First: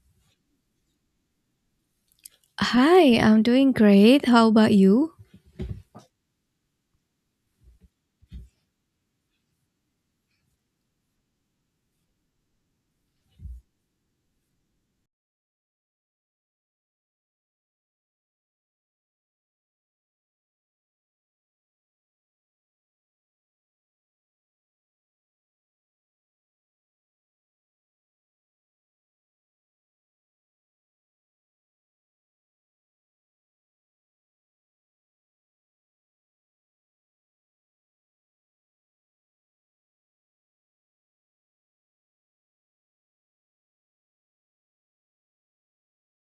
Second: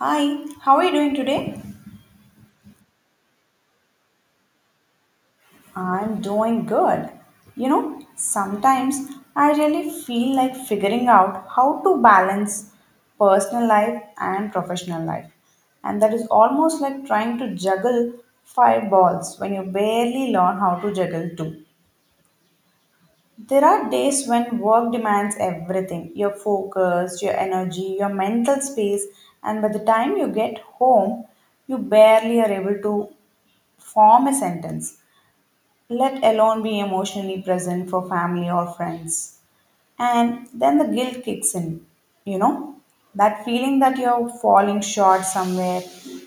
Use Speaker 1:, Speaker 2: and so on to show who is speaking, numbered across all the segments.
Speaker 1: Hi, how are you doing today?
Speaker 2: Hi, I'm doing great. How about you?
Speaker 1: I'm doing good. You know, sometimes I really feel like figuring out how to balance personal life and professional life. And that is almost like trying to juggle five balls when you barely learn how to juggle two. There are days when work demands everything, your focus, your energy, your mental space, and by the time you get home, you barely are able to form a sentence, let alone be emotionally present for family or friends. And then the guilt kicks in, you know, that feeling that you're falling short somewhere.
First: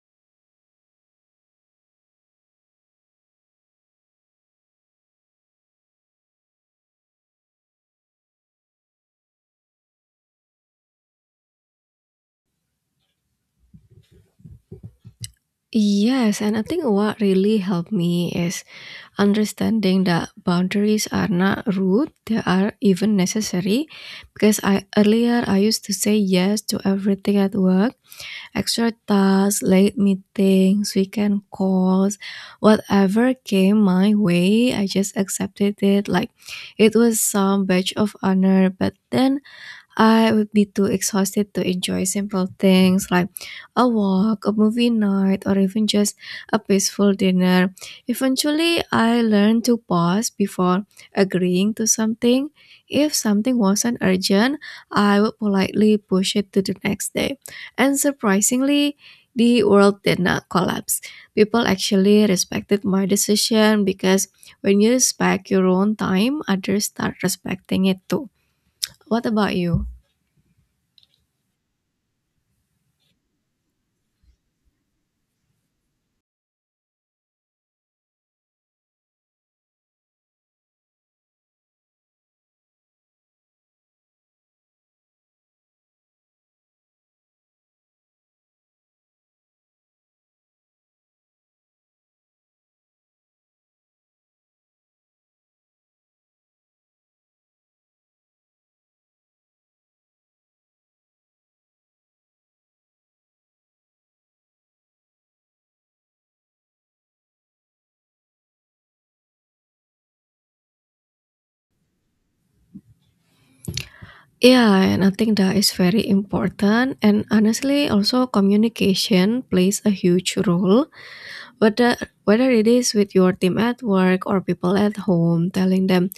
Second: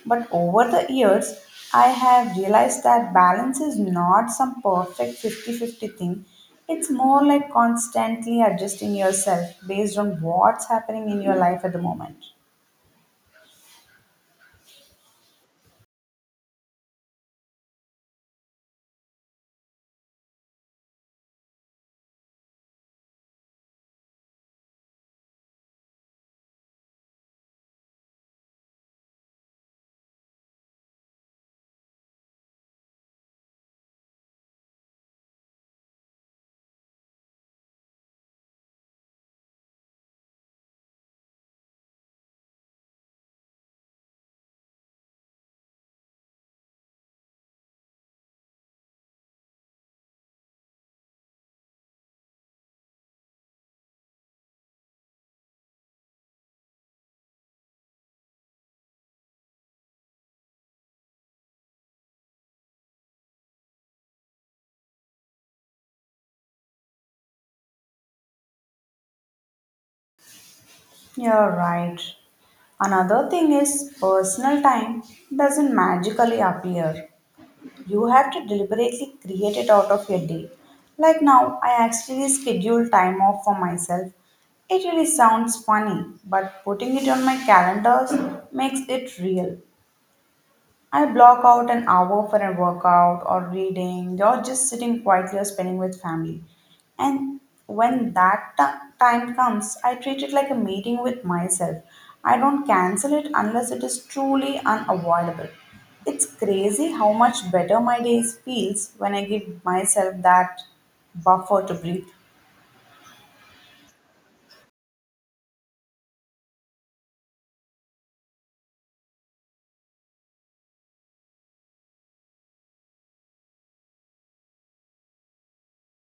Speaker 1: But over the years, I have realized that balance is not some perfect 50-50 thing. It's more like constantly adjusting yourself based on what's happening in your life at the moment.
Speaker 2: Yes, and I think what really helped me is understanding that boundaries are not rude, they are even necessary. Because I earlier I used to say yes to everything at work, extra tasks, late meetings, weekend calls, whatever came my way. I just accepted it like it was some badge of honor. But then I would be too exhausted to enjoy simple things like a walk, a movie night, or even just a peaceful dinner. Eventually, I learned to pause before agreeing to something. If something wasn't urgent, I would politely push it to the next day. And surprisingly, the world did not collapse. People actually respected my decision because when you respect your own time, others start respecting it too. What about you?
Speaker 1: You're right. Another thing is personal time doesn't magically appear. You have to deliberately create it out of your day. Like now, I actually schedule time off for myself. It really sounds funny, but putting it on my calendars makes it real. I block out an hour for a workout or reading or just sitting quietly or spending with family. And when that time comes, I treat it like a meeting with myself. I don't cancel it unless it is truly unavoidable. It's crazy how much better my days feels when I give myself that buffer to breathe.
Speaker 2: Yeah, and I think that is very important. And honestly, also communication plays a huge role. Whether whether it is with your team at work or people at home, telling them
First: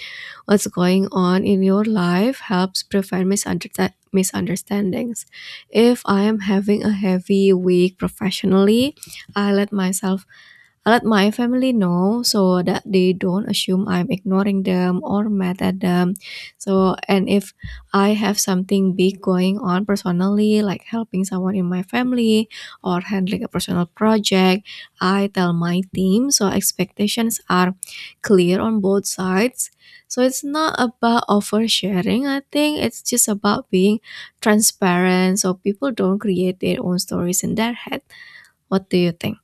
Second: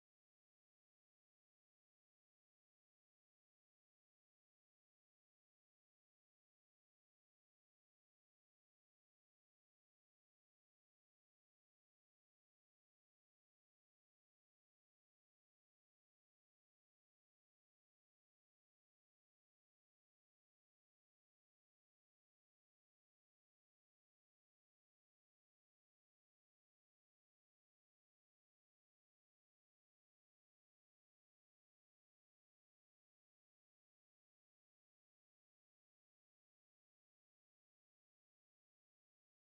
Speaker 2: what's going on in your life helps prevent misunderstandings. If I am having a heavy week professionally, I let myself I let my family know so that they don't assume I'm ignoring them or mad at them. So, and if I have something big going on personally, like helping someone in my family or handling a personal project, I tell my team so expectations are clear on both sides. So, it's not about oversharing, I think it's just about being transparent so people don't create their own stories in their head. What do you think?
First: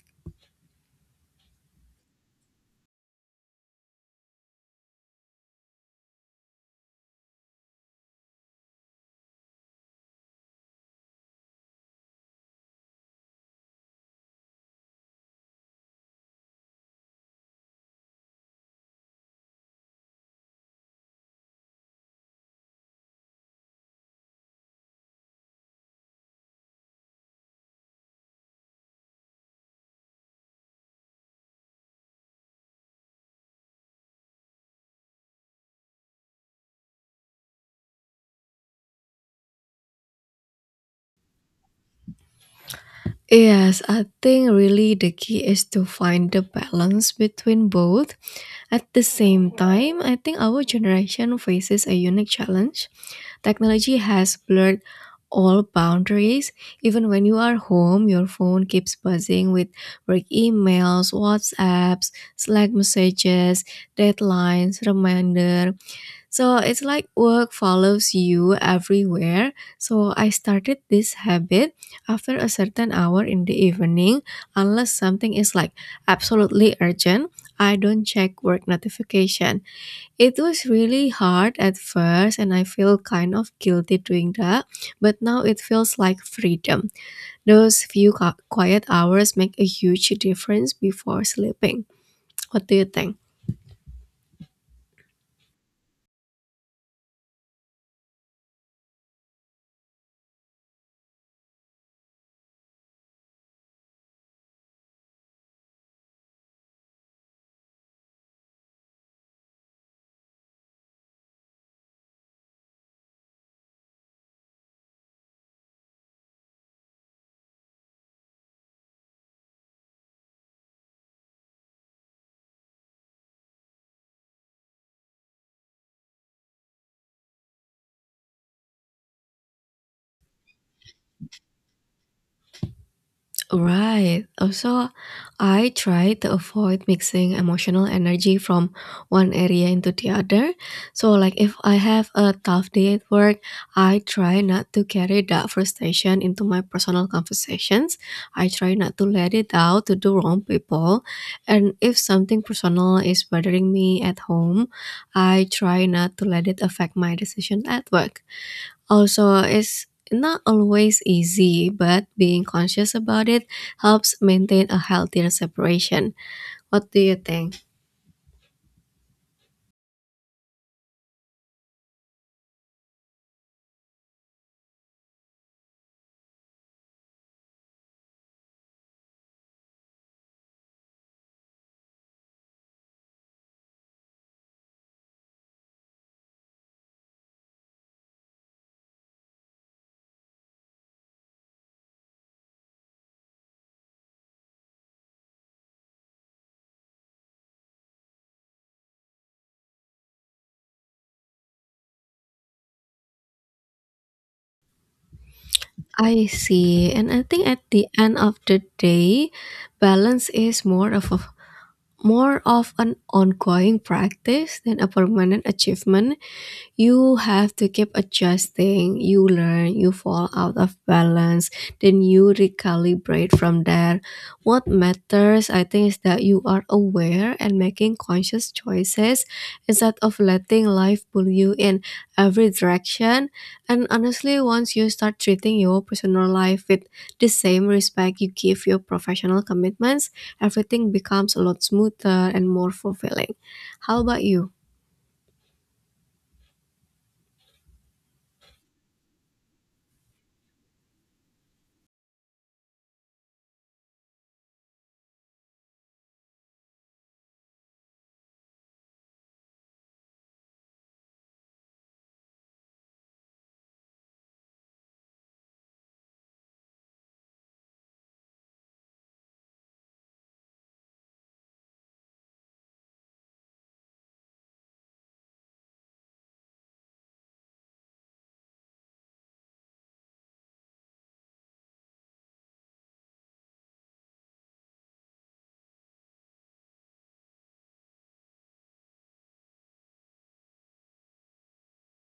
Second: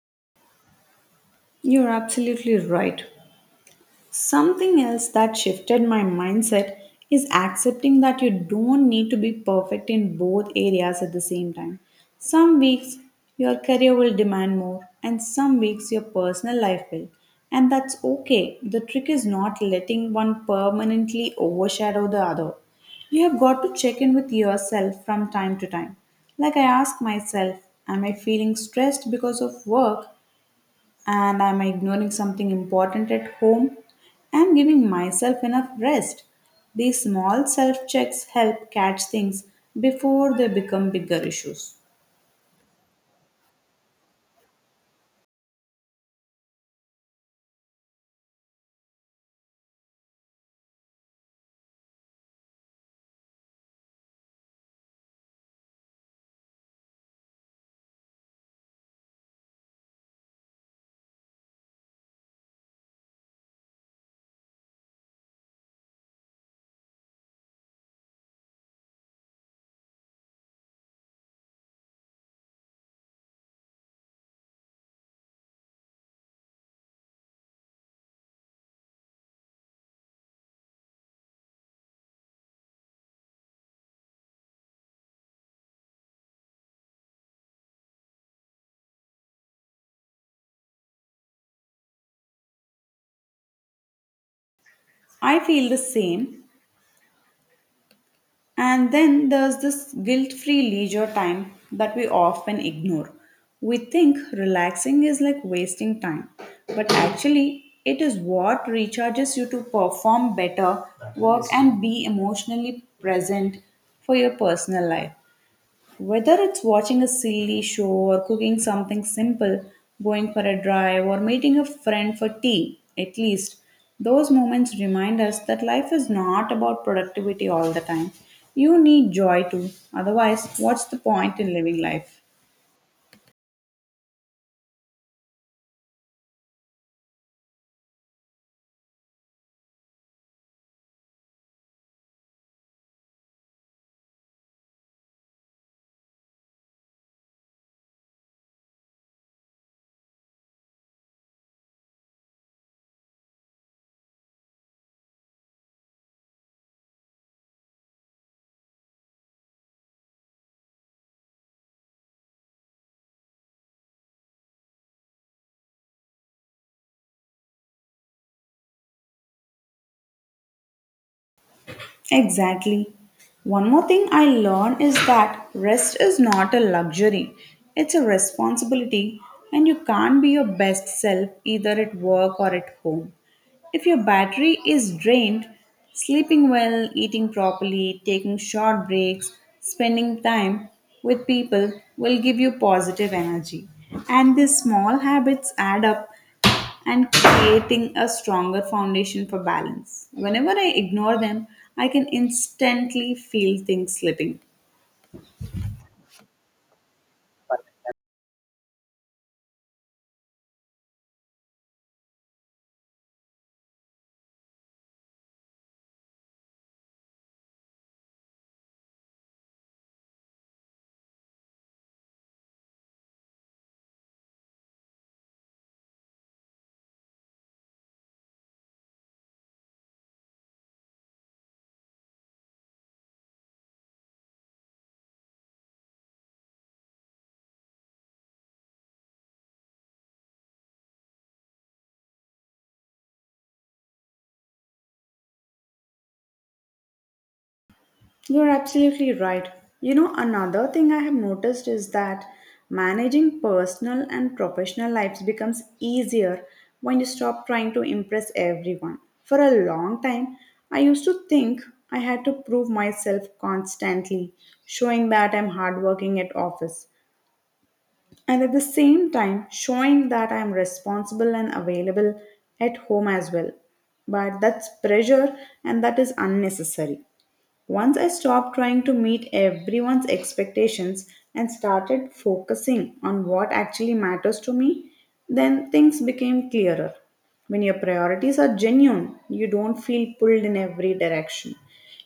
Speaker 1: You're absolutely right. Something else that shifted my mindset is accepting that you don't need to be perfect in both areas at the same time. Some weeks your career will demand more, and some weeks your personal life will. And that's okay. The trick is not letting one permanently overshadow the other. You have got to check in with yourself from time to time. Like I ask myself, am I feeling stressed because of work and I'm ignoring something important at home and giving myself enough rest. These small self checks help catch things before they become bigger issues.
Speaker 2: Yes, I think really the key is to find the balance between both. At the same time, I think our generation faces a unique challenge. Technology has blurred all boundaries. Even when you are home, your phone keeps buzzing with work emails, WhatsApps, Slack messages, deadlines, reminder, so it's like work follows you everywhere. So I started this habit: after a certain hour in the evening, unless something is like absolutely urgent, I don't check work notification. It was really hard at first and I feel kind of guilty doing that, but now it feels like freedom. Those few quiet hours make a huge difference before sleeping. What do you think?
Speaker 1: I feel the same, and then there's this guilt free leisure time that we often ignore. We think relaxing is like wasting time, but actually, it is what recharges you to perform better, work, and be emotionally present for your personal life. Whether it's watching a silly show or cooking something simple, going for a drive, or meeting a friend for tea, at least, those moments remind us that life is not about productivity all the time. You need joy too, otherwise, what's the point in living life?
Speaker 2: Right. Also, I try to avoid mixing emotional energy from one area into the other. So, like if I have a tough day at work, I try not to carry that frustration into my personal conversations. I try not to let it out to the wrong people. And if something personal is bothering me at home, I try not to let it affect my decision at work. Also, it's not always easy, but being conscious about it helps maintain a healthier separation. What do you think?
Speaker 1: Exactly. One more thing I learned is that rest is not a luxury, it's a responsibility, and you can't be your best self either at work or at home. If your battery is drained, sleeping well, eating properly, taking short breaks, spending time with people will give you positive energy. And these small habits add up and creating a stronger foundation for balance. Whenever I ignore them, I can instantly feel things slipping.
Speaker 2: I see. And I think at the end of the day, balance is more of an ongoing practice than a permanent achievement. You have to keep adjusting. You learn, you fall out of balance, then you recalibrate from there. What matters, I think, is that you are aware and making conscious choices instead of letting life pull you in every direction. And honestly, once you start treating your personal life with the same respect you give your professional commitments, everything becomes a lot smoother and more fulfilling. How about you?
Speaker 1: You're absolutely right. You know, another thing I have noticed is that managing personal and professional lives becomes easier when you stop trying to impress everyone. For a long time, I used to think I had to prove myself constantly, showing that I'm hardworking at office, and at the same time, showing that I'm responsible and available at home as well. But that's pressure and that is unnecessary. Once I stopped trying to meet everyone's expectations and started focusing on what actually matters to me, then things became clearer. When your priorities are genuine, you don't feel pulled in every direction.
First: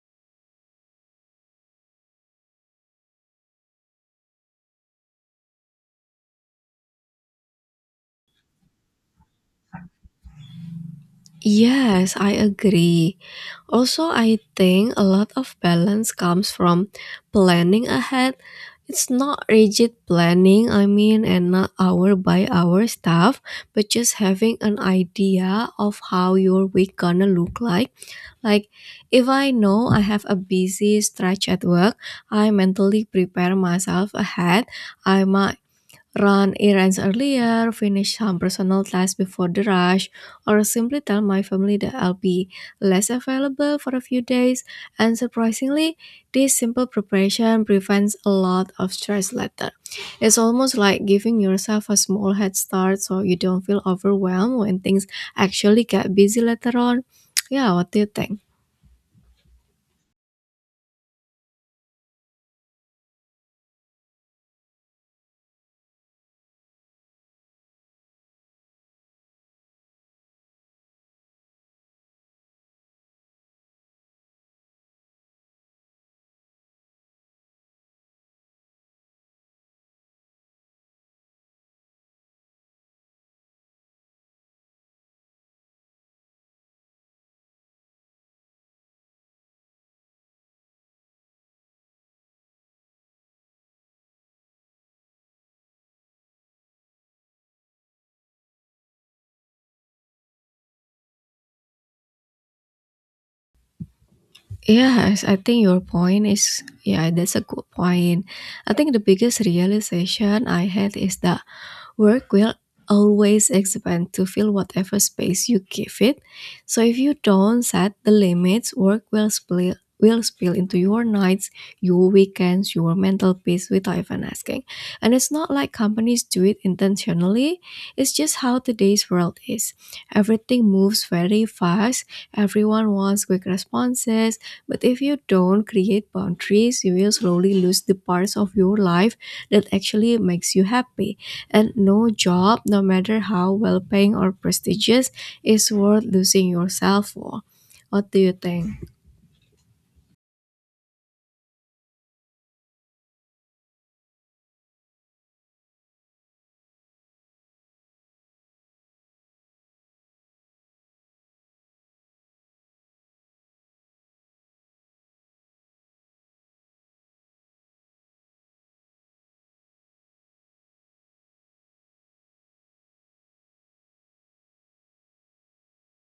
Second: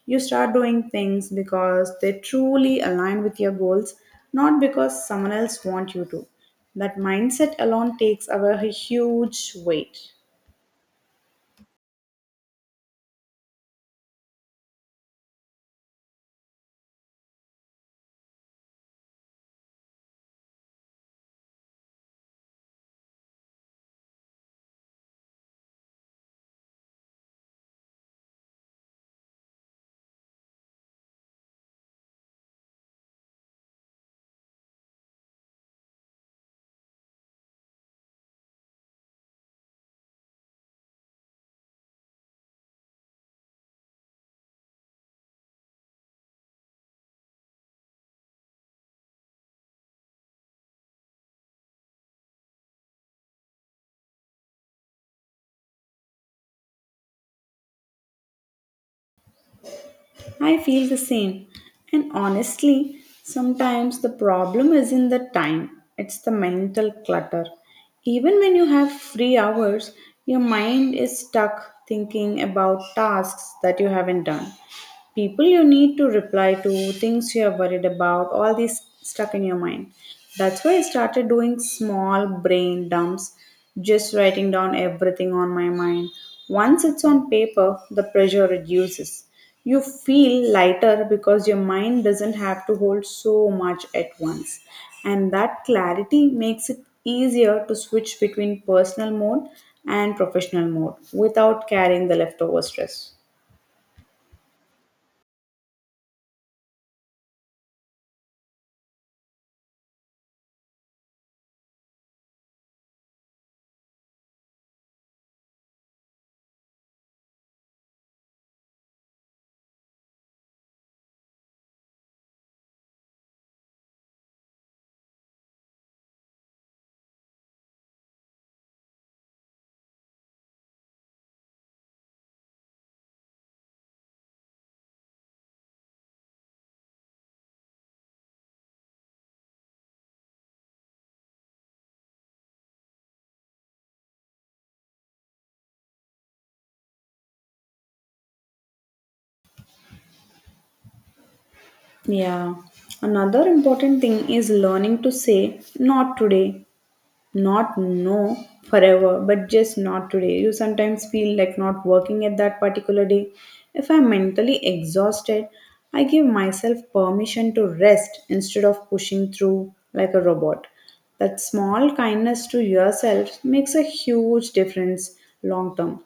Speaker 1: You start doing things because they truly align with your goals, not because someone else wants you to. That mindset alone takes away a huge weight.
Speaker 2: Yes, I agree. Also, I think a lot of balance comes from planning ahead. It's not rigid planning, I mean, and not hour by hour stuff, but just having an idea of how your week gonna look like. Like, if I know I have a busy stretch at work, I mentally prepare myself ahead. I might run errands earlier, finish some personal tasks before the rush, or simply tell my family that I'll be less available for a few days. And surprisingly, this simple preparation prevents a lot of stress later. It's almost like giving yourself a small head start so you don't feel overwhelmed when things actually get busy later on. Yeah, what do you think?
Speaker 1: I feel the same. And honestly, sometimes the problem isn't the time, it's the mental clutter. Even when you have free hours, your mind is stuck thinking about tasks that you haven't done, people you need to reply to, things you are worried about, all these stuck in your mind. That's why I started doing small brain dumps, just writing down everything on my mind. Once it's on paper, the pressure reduces. You feel lighter because your mind doesn't have to hold so much at once. And that clarity makes it easier to switch between personal mode and professional mode without carrying the leftover stress.
Speaker 2: Yes, I think your point is, yeah, that's a good point. I think the biggest realization I had is that work will always expand to fill whatever space you give it. So if you don't set the limits, work will spill into your nights, your weekends, your mental peace without even asking. And it's not like companies do it intentionally. It's just how today's world is. Everything moves very fast. Everyone wants quick responses. But if you don't create boundaries, you will slowly lose the parts of your life that actually makes you happy. And no job, no matter how well paying or prestigious, is worth losing yourself for. What do you think?
Speaker 1: Yeah. Another important thing is learning to say not today, not no forever, but just not today. You sometimes feel like not working at that particular day. If I'm mentally exhausted, I give myself permission to rest instead of pushing through like a robot. That small kindness to yourself makes a huge difference long term.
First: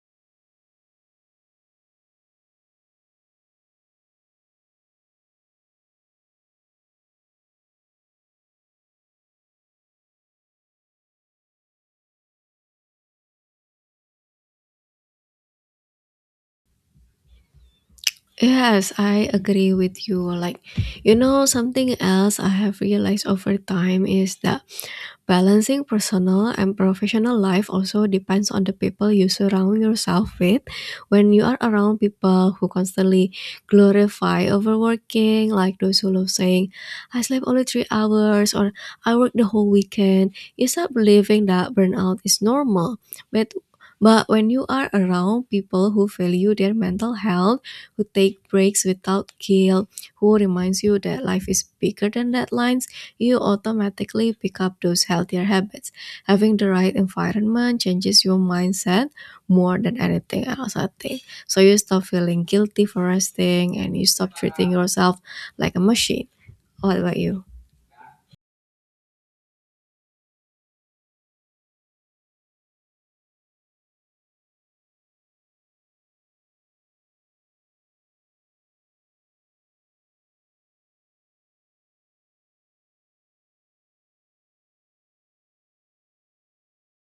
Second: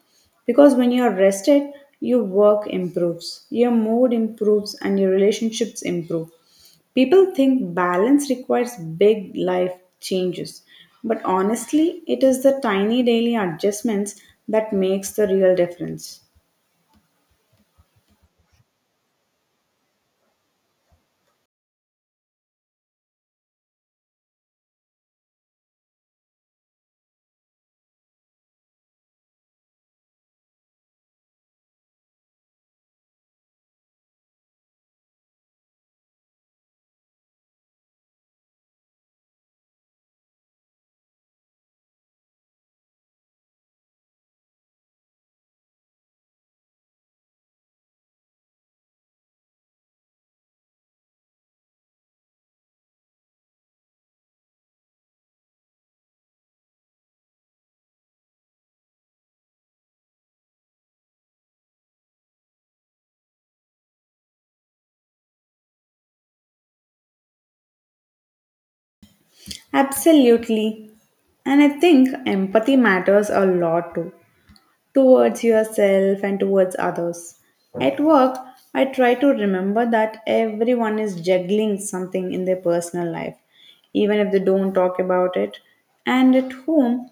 Speaker 1: Because when you're rested, your work improves, your mood improves, and your relationships improve. People think balance requires big life changes, but honestly, it is the tiny daily adjustments that makes the real difference.
Speaker 2: Yes, I agree with you. Like, you know, something else I have realized over time is that balancing personal and professional life also depends on the people you surround yourself with. When you are around people who constantly glorify overworking, like those who love saying, I slept only 3 hours or I worked the whole weekend, you start believing that burnout is normal. But but when you are around people who value their mental health, who take breaks without guilt, who reminds you that life is bigger than deadlines, you automatically pick up those healthier habits. Having the right environment changes your mindset more than anything else, I think. So you stop feeling guilty for resting and you stop treating yourself like a machine. What about you?
Speaker 1: Absolutely. And I think empathy matters a lot too, towards yourself and towards others. At work, I try to remember that everyone is juggling something in their personal life, even if they don't talk about it. And at home,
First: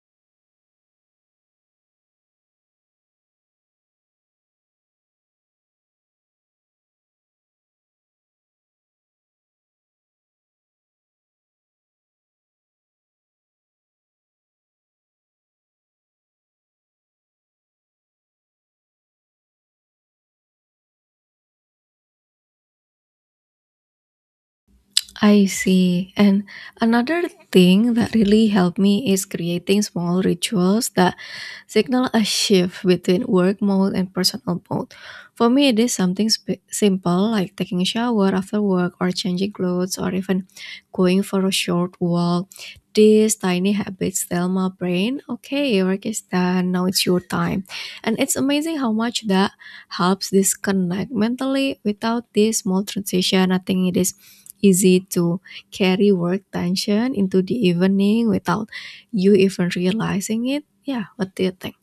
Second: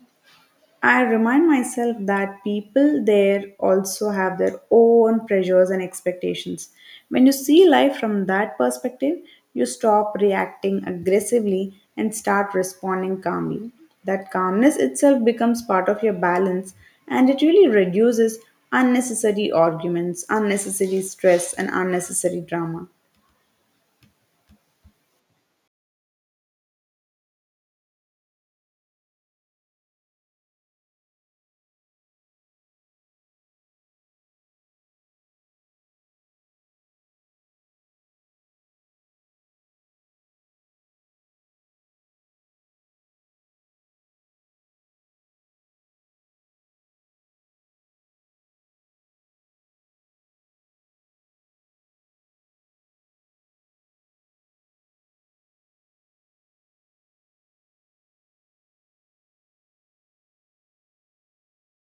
Speaker 1: I remind myself that people there also have their own pressures and expectations. When you see life from that perspective, you stop reacting aggressively and start responding calmly. That calmness itself becomes part of your balance and it really reduces unnecessary arguments, unnecessary stress, and unnecessary drama.
Speaker 2: I see. And another thing that really helped me is creating small rituals that signal a shift between work mode and personal mode. For me, it is something simple, like taking a shower after work or changing clothes or even going for a short walk. These tiny habits tell my brain, okay, work is done, now it's your time. And it's amazing how much that helps disconnect mentally. Without this small transition, I think it is easy to carry work tension into the evening without you even realizing it. Yeah, what do you think?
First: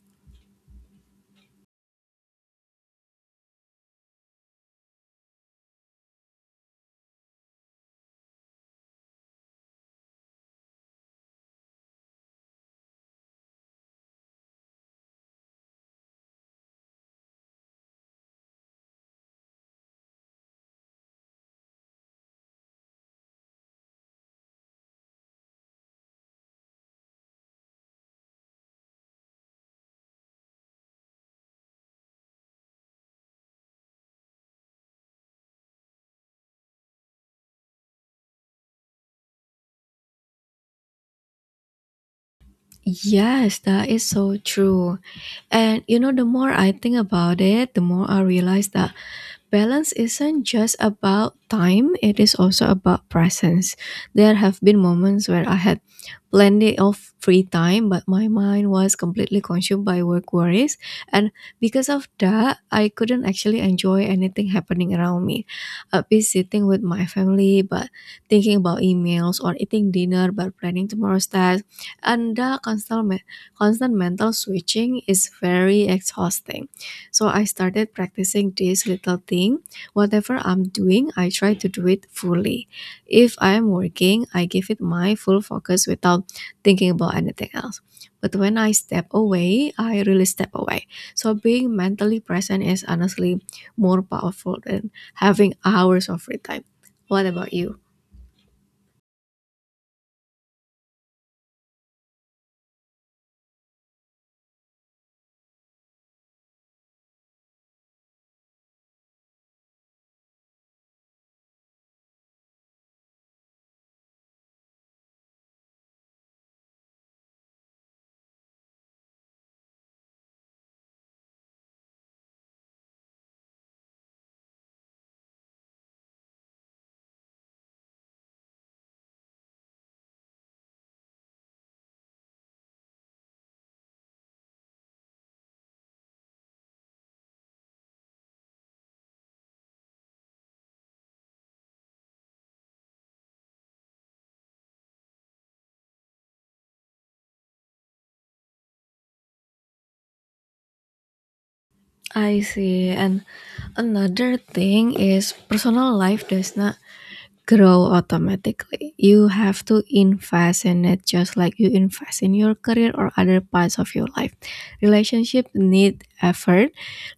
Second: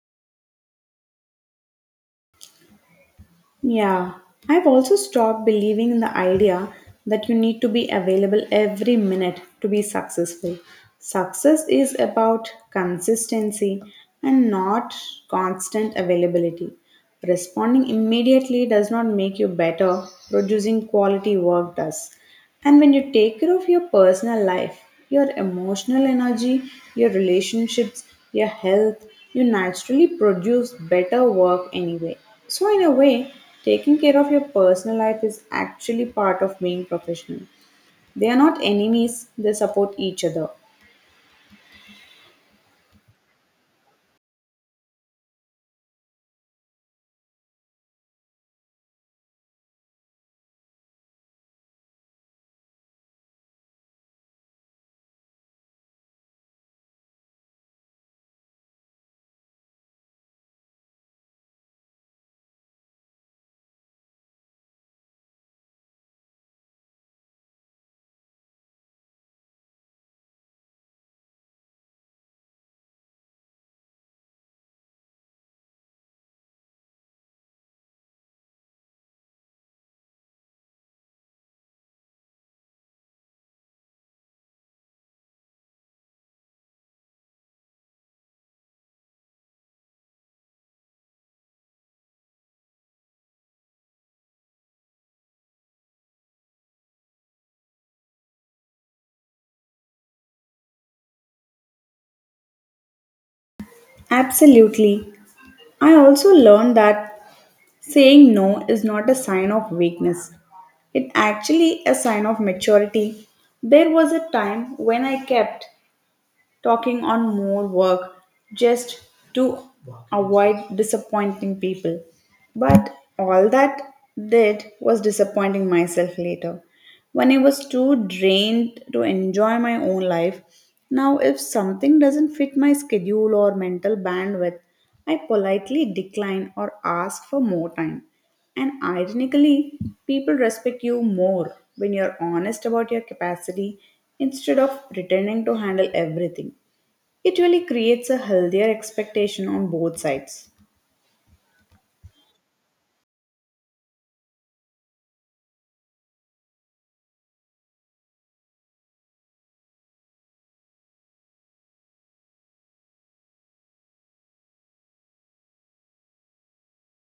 Speaker 1: Yeah, I've also stopped believing in the idea that you need to be available every minute to be successful. Success is about consistency and not constant availability. Responding immediately does not make you better, producing quality work does. And when you take care of your personal life, your emotional energy, your relationships, your health, you naturally produce better work anyway. So, in a way, taking care of your personal life is actually part of being professional. They are not enemies, they support each other.
Speaker 2: Yes, that is so true. And you know, the more I think about it, the more I realize that balance isn't just about time, it is also about presence. There have been moments where I had plenty of free time, but my mind was completely consumed by work worries. And because of that, I couldn't actually enjoy anything happening around me. I'd be sitting with my family, but thinking about emails, or eating dinner, but planning tomorrow's task. And the constant mental switching is very exhausting. So I started practicing this little thing. Whatever I'm doing, I try to do it fully. If I'm working, I give it my full focus without thinking about anything else. But when I step away, I really step away. So being mentally present is honestly more powerful than having hours of free time. What about you?
Speaker 1: Absolutely. I also learned that saying no is not a sign of weakness. It actually a sign of maturity. There was a time when I kept talking on more work just to avoid disappointing people. But all that did was disappointing myself later. When I was too drained to enjoy my own life, now if something doesn't fit my schedule or mental bandwidth, I politely decline or ask for more time. And ironically, people respect you more when you're honest about your capacity instead of pretending to handle everything. It really creates a healthier expectation on both sides.
Speaker 2: I see. And another thing is personal life does not grow automatically. You have to invest in it just like you invest in your career or other parts of your life. Relationship need effort,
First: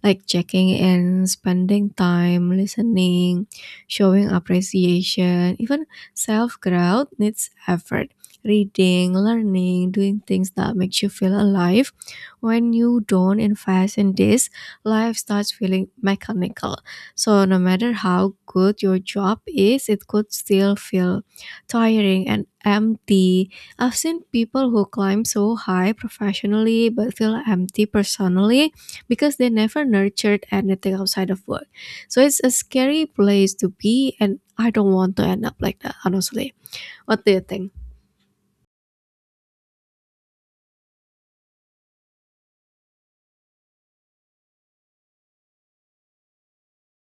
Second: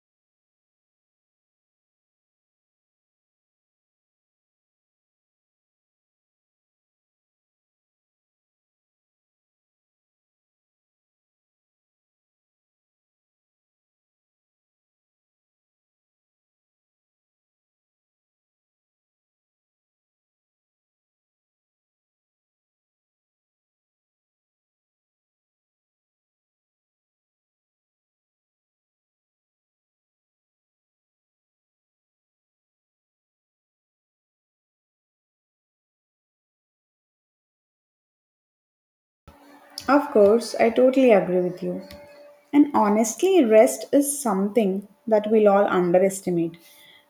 Speaker 2: like checking in, spending time, listening, showing appreciation. Even self-growth needs effort. Reading, learning, doing things that makes you feel alive. When you don't invest in this, life starts feeling mechanical. So, no matter how good your job is, it could still feel tiring and empty. I've seen people who climb so high professionally but feel empty personally because they never nurtured anything outside of work. So, it's a scary place to be, and I don't want to end up like that, honestly. What do you think?
Speaker 1: Of course, I totally agree with you. And honestly, rest is something that we'll all underestimate.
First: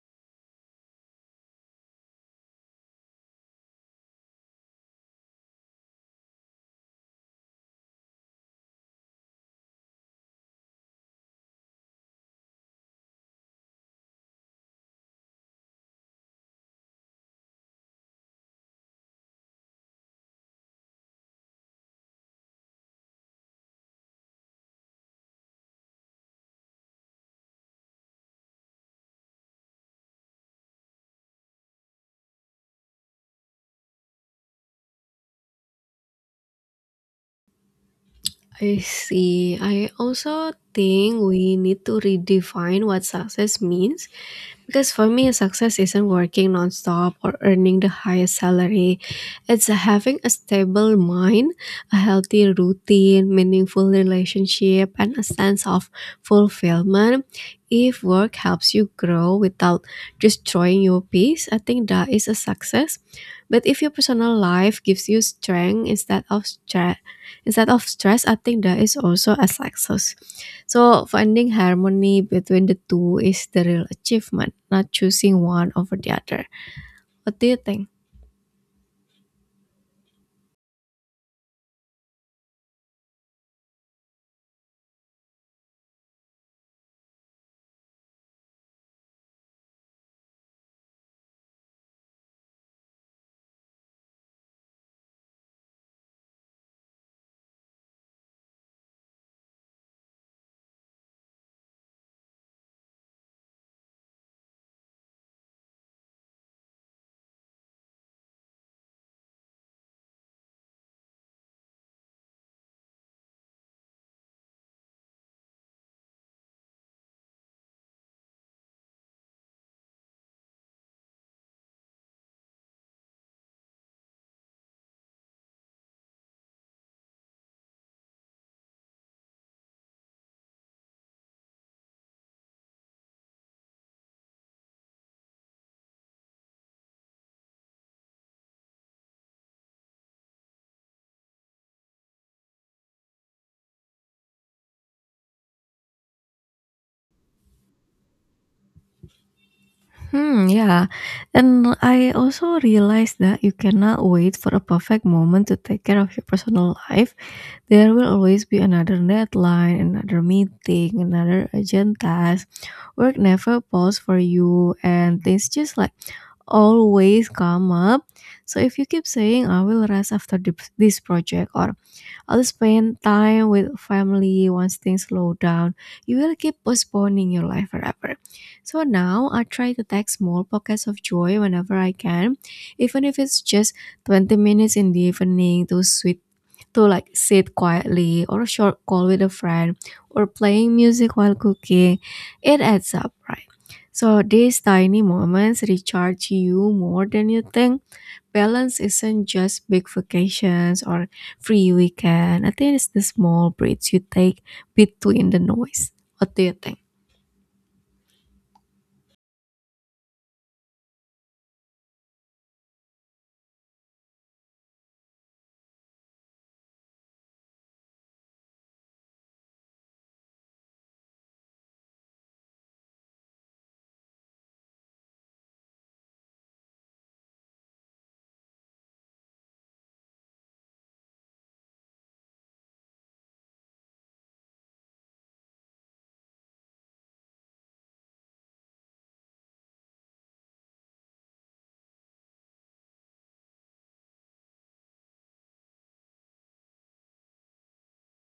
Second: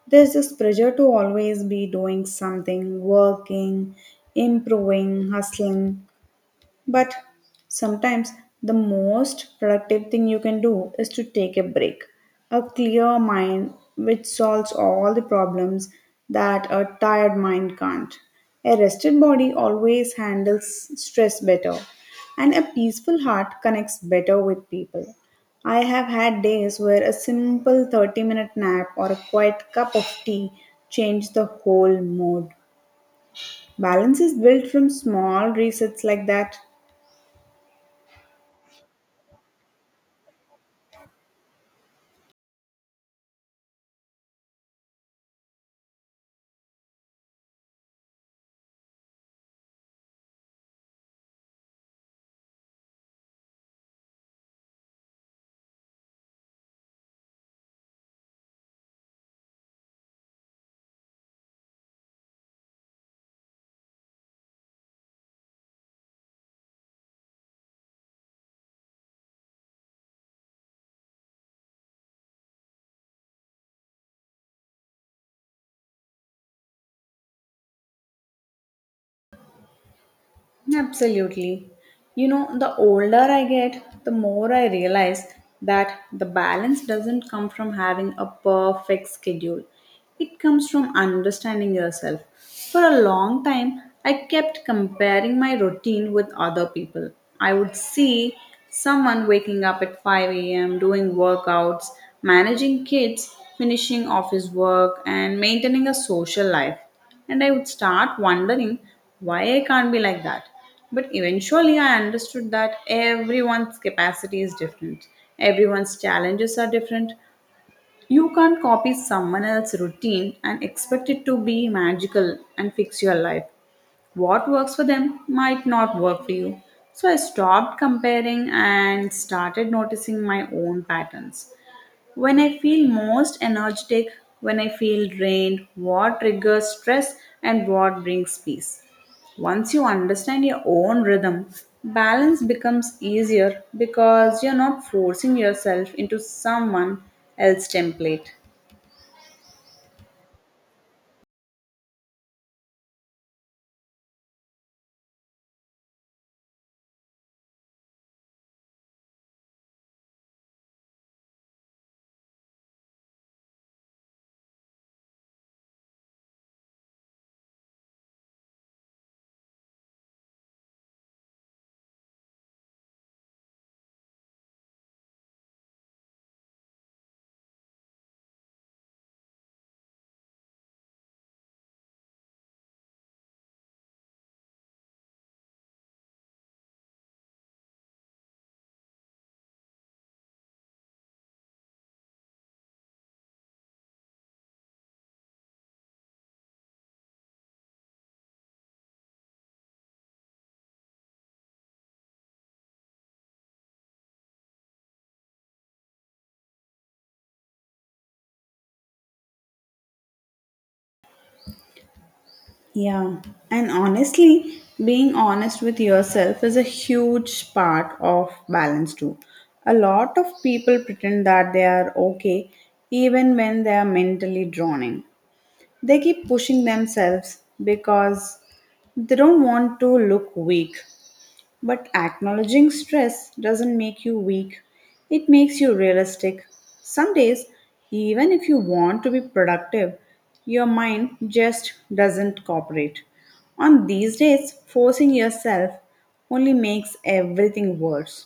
Speaker 1: There's this pressure to always be doing something, working, improving, hustling. But sometimes the most productive thing you can do is to take a break. A clear mind, which solves all the problems that a tired mind can't. A rested body always handles stress better, and a peaceful heart connects better with people. I have had days where a simple 30-minute nap or a quiet cup of tea changed the whole mood. Balance is built from small resets like that.
Speaker 2: I see. I also think we need to redefine what success means. Because for me, success isn't working nonstop or earning the highest salary. It's having a stable mind, a healthy routine, meaningful relationship, and a sense of fulfillment. If work helps you grow without destroying your peace, I think that is a success. But if your personal life gives you strength instead of stress, I think that is also a success. So, finding harmony between the two is the real achievement, not choosing one over the other. What do you think?
Speaker 1: Absolutely. You know, the older I get, the more I realize that the balance doesn't come from having a perfect schedule. It comes from understanding yourself. For a long time, I kept comparing my routine with other people. I would see someone waking up at 5 a.m., doing workouts, managing kids, finishing office work, and maintaining a social life and I would start wondering why I can't be like that. But eventually, I understood that everyone's capacity is different, everyone's challenges are different. You can't copy someone else's routine and expect it to be magical and fix your life. What works for them might not work for you. So I stopped comparing and started noticing my own patterns. When I feel most energetic, when I feel drained, what triggers stress and what brings peace. Once you understand your own rhythm, balance becomes easier because you're not forcing yourself into someone else's template.
Speaker 2: Hmm, yeah. And I also realized that you cannot wait for a perfect moment to take care of your personal life. There will always be another deadline, another meeting, another urgent task. Work never pause for you, and things just like always come up. So if you keep saying, I will rest after this project, or I'll spend time with family once things slow down, you will keep postponing your life forever. So now I try to take small pockets of joy whenever I can, even if it's just 20 minutes in the evening to like sit quietly, or a short call with a friend, or playing music while cooking. It adds up, right? So these tiny moments recharge you more than you think. Balance isn't just big vacations or free weekend. I think it's the small breaks you take between the noise. What do you think?
Speaker 1: Yeah, and honestly, being honest with yourself is a huge part of balance too. A lot of people pretend that they are okay even when they are mentally drowning. They keep pushing themselves because they don't want to look weak. But acknowledging stress doesn't make you weak, it makes you realistic. Some days, even if you want to be productive, your mind just doesn't cooperate. On these days, forcing yourself only makes everything worse.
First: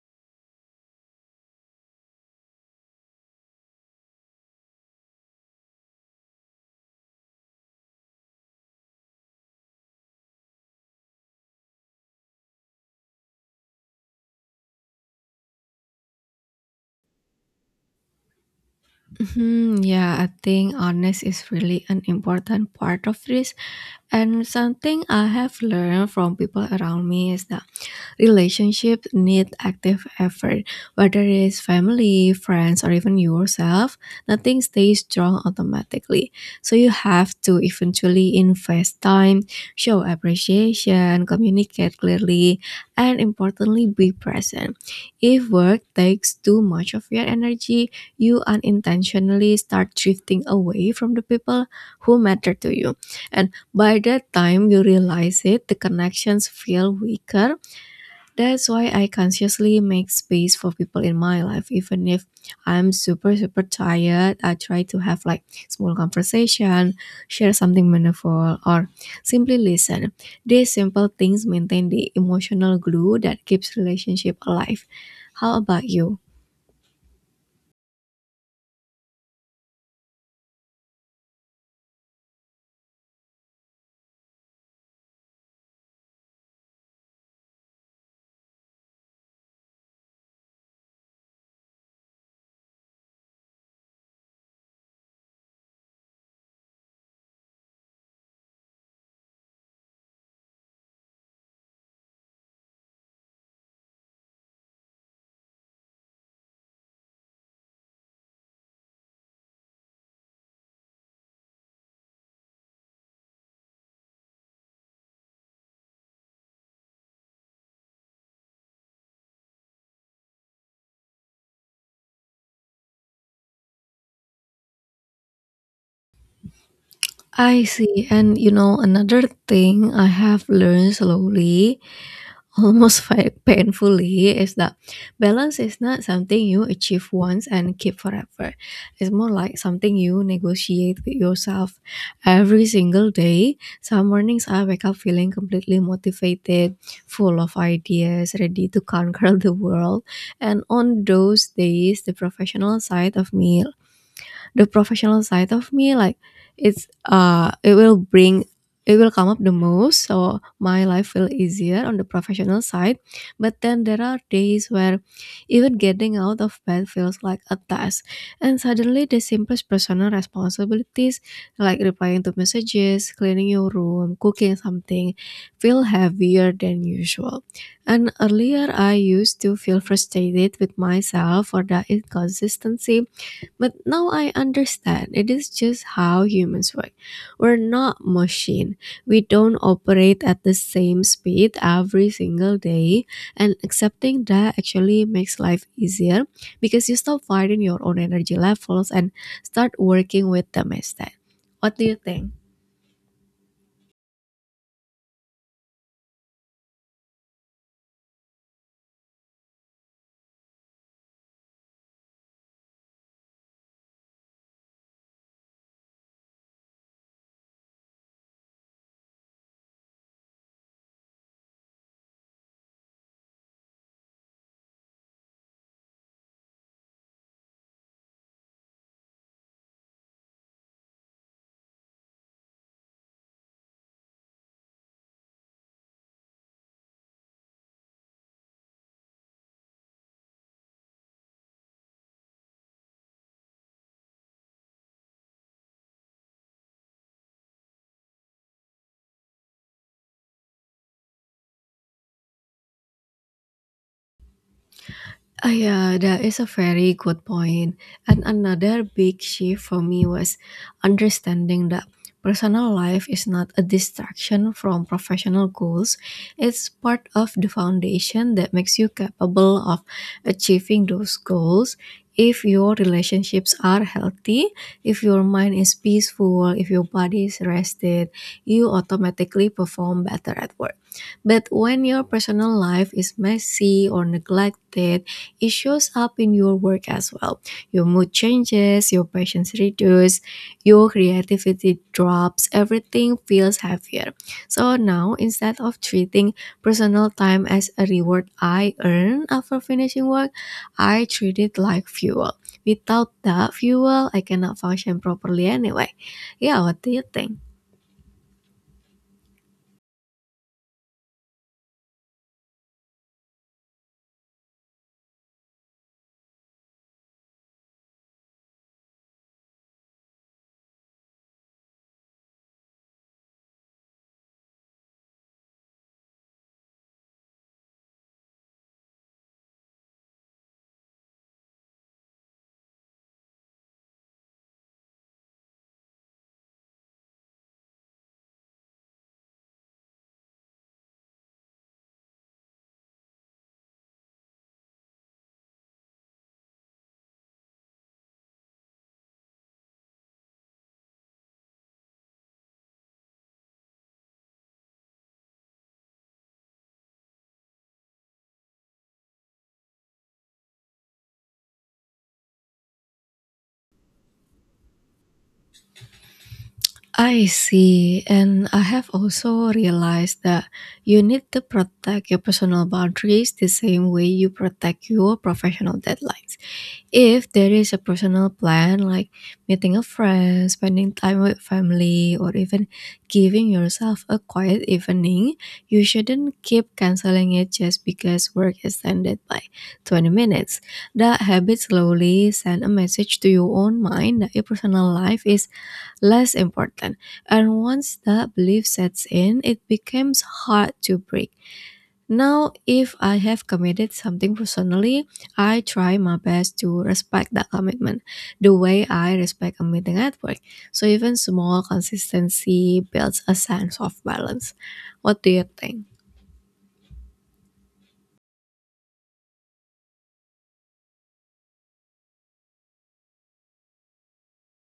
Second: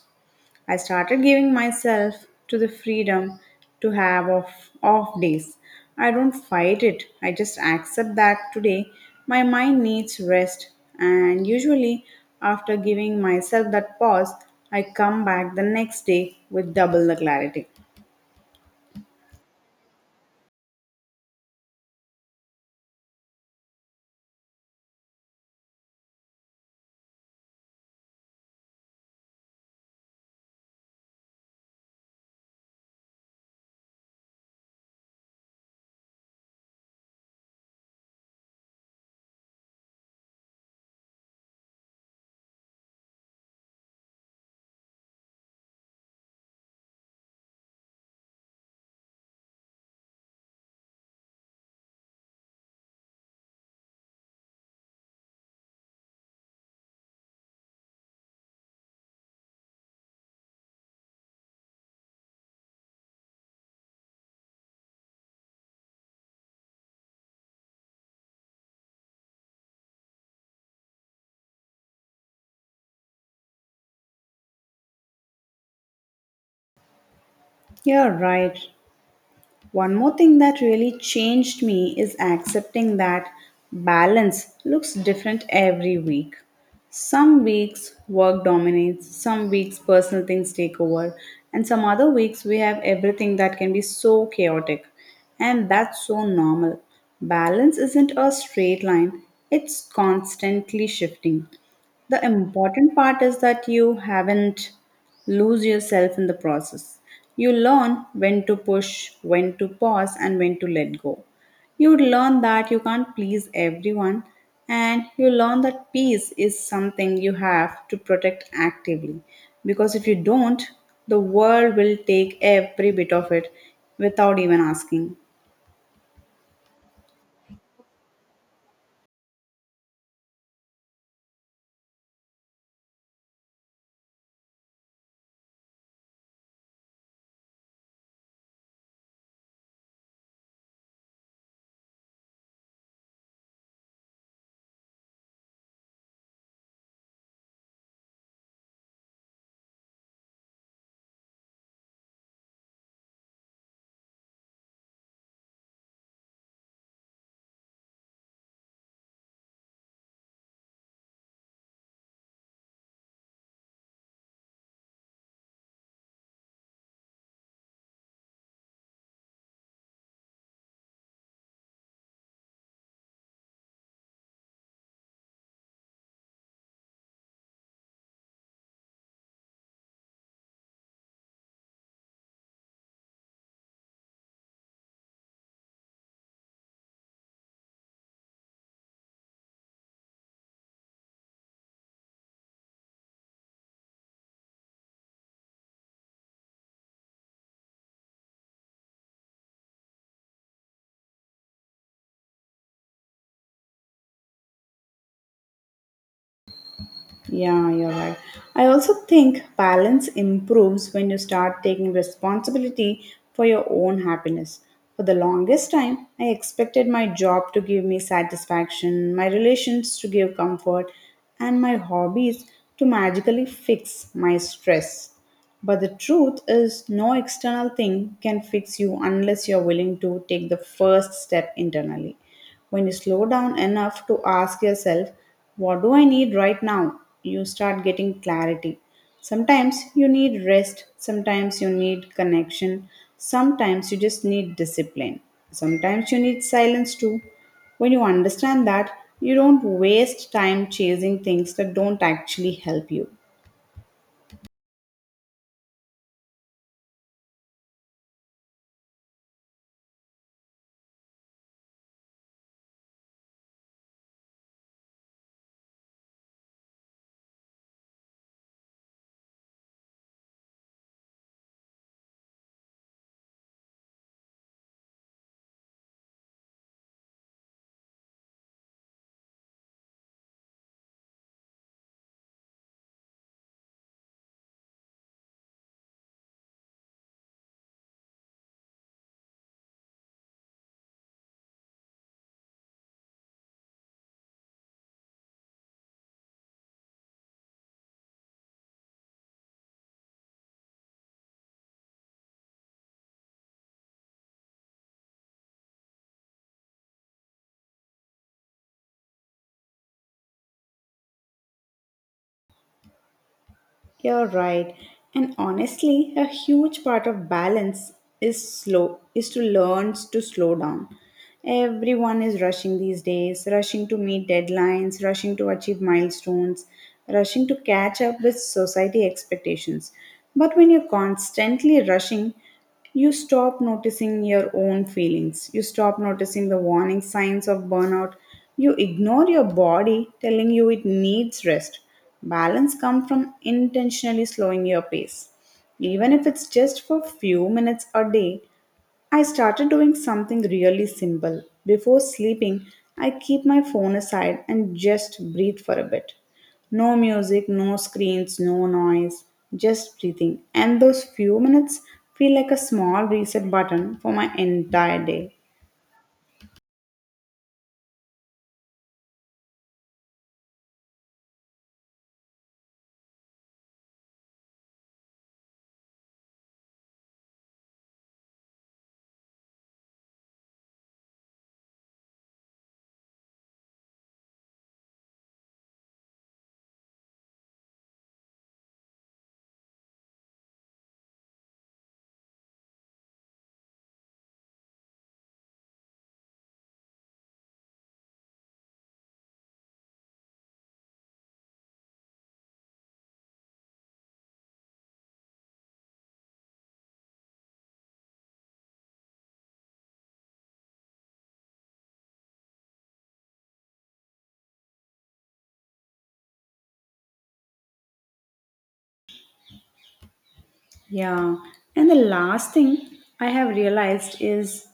Speaker 1: I started giving myself to the freedom to have off days. I don't fight it. I just accept that today my mind needs rest. And usually, after giving myself that pause, I come back the next day with double the clarity.
Speaker 2: Mhm, yeah, I think honest is really an important part of this. And something I have learned from people around me is that relationships need active effort, whether it's family, friends, or even yourself. Nothing stays strong automatically. So you have to eventually invest time, show appreciation, communicate clearly, and importantly, be present. If work takes too much of your energy, you unintentionally start drifting away from the people who matter to you. And by the time you realize it, the connections feel weaker. That's why I consciously make space for people in my life, even if I'm super, super tired. I try to have like small conversation, share something meaningful, or simply listen. These simple things maintain the emotional glue that keeps relationship alive. How about you?
Speaker 1: You're right. One more thing that really changed me is accepting that balance looks different every week. Some weeks work dominates, some weeks personal things take over, and some other weeks we have everything that can be so chaotic. And that's so normal. Balance isn't a straight line, it's constantly shifting. The important part is that you haven't lose yourself in the process. You learn when to push, when to pause, and when to let go. You learn that you can't please everyone, and you learn that peace is something you have to protect actively, because if you don't, the world will take every bit of it without even asking.
Speaker 2: I see. And you know, another thing I have learned slowly, painfully, is that balance is not something you achieve once and keep forever. It's more like something you negotiate with yourself every single day. Some mornings I wake up feeling completely motivated, full of ideas, ready to conquer the world. And on those days, the professional side of me, like it's uh it will bring it will come up the most, so my life will easier on the professional side. But then there are days where even getting out of bed feels like a task, and suddenly the simplest personal responsibilities, like replying to messages, cleaning your room, cooking something, feel heavier than usual. And earlier I used to feel frustrated with myself for the inconsistency, but now I understand it is just how humans work. We're not machine. We don't operate at the same speed every single day, and accepting that actually makes life easier, because you stop fighting your own energy levels and start working with them instead. What do you think?
Speaker 1: Yeah, you're right. I also think balance improves when you start taking responsibility for your own happiness. For the longest time, I expected my job to give me satisfaction, my relations to give comfort, and my hobbies to magically fix my stress. But the truth is, no external thing can fix you unless you're willing to take the first step internally. When you slow down enough to ask yourself, what do I need right now? You start getting clarity. Sometimes you need rest, sometimes you need connection, sometimes you just need discipline, sometimes you need silence too. When you understand that, you don't waste time chasing things that don't actually help you.
Speaker 2: Ah, yeah, that is a very good point. And another big shift for me was understanding that personal life is not a distraction from professional goals. It's part of the foundation that makes you capable of achieving those goals. If your relationships are healthy, if your mind is peaceful, if your body is rested, you automatically perform better at work. But when your personal life is messy or neglected, it shows up in your work as well. Your mood changes, your patience reduces, your creativity drops, everything feels heavier. So now, instead of treating personal time as a reward I earn after finishing work, I treat it like fuel. Without that fuel, I cannot function properly anyway. Yeah, what do you think?
Speaker 1: You're right. And honestly, a huge part of balance is to learn to slow down. Everyone is rushing these days, rushing to meet deadlines, rushing to achieve milestones, rushing to catch up with society expectations. But when you're constantly rushing, you stop noticing your own feelings. You stop noticing the warning signs of burnout. You ignore your body telling you it needs rest. Balance comes from intentionally slowing your pace. Even if it's just for few minutes a day, I started doing something really simple. Before sleeping, I keep my phone aside and just breathe for a bit. No music, no screens, no noise, just breathing. And those few minutes feel like a small reset button for my entire day.
Speaker 2: I see, and I have also realized that you need to protect your personal boundaries the same way you protect your professional deadlines. If there is a personal plan like meeting a friend, spending time with family, or even giving yourself a quiet evening, you shouldn't keep canceling it just because work is ended by 20 minutes. That habit slowly send a message to your own mind that your personal life is less important. And once that belief sets in, it becomes hard to break. Now, if I have committed something personally, I try my best to respect that commitment the way I respect a meeting at work. So, even small consistency builds a sense of balance. What do you think?
Speaker 1: Yeah. And the last thing I have realized is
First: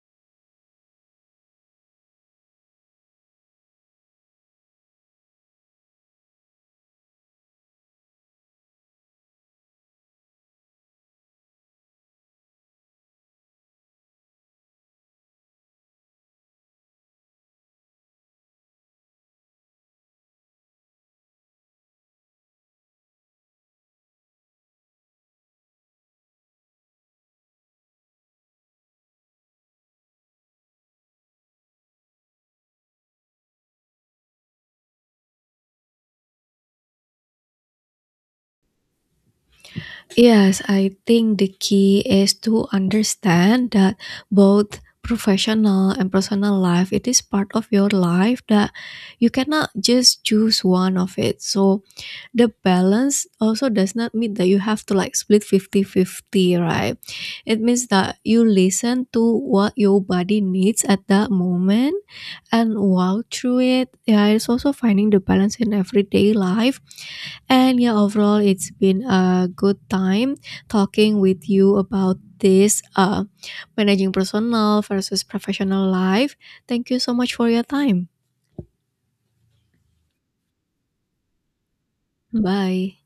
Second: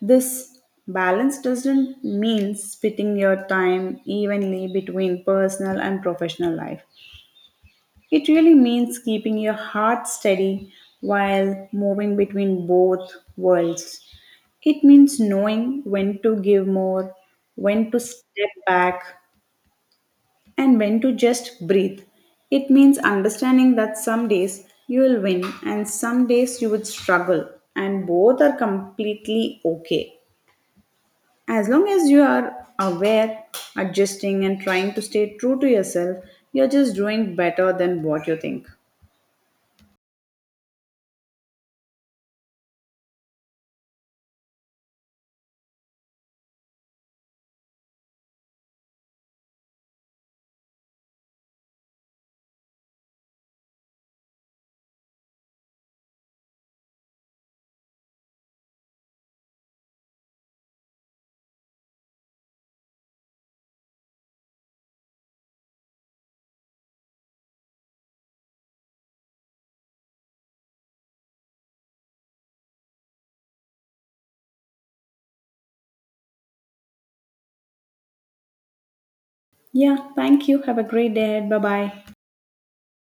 Speaker 1: this: balance doesn't mean splitting your time evenly between personal and professional life. It really means keeping your heart steady while moving between both worlds. It means knowing when to give more, when to step back, and when to just breathe. It means understanding that some days you will win and some days you would struggle, and both are completely okay. As long as you are aware, adjusting, and trying to stay true to yourself, you're just doing better than what you think.
Speaker 2: Yes, I think the key is to understand that both professional and personal life, it is part of your life that you cannot just choose one of it. So the balance also does not mean that you have to like split fifty-fifty, right? It means that you listen to what your body needs at that moment and walk through it. Yeah, it's also finding the balance in everyday life. And yeah, overall, it's been a good time talking with you about this, managing personal versus professional life. Thank you so much for your time.
Speaker 1: Yeah, thank you. Have a great day. Bye bye.
Speaker 2: Bye.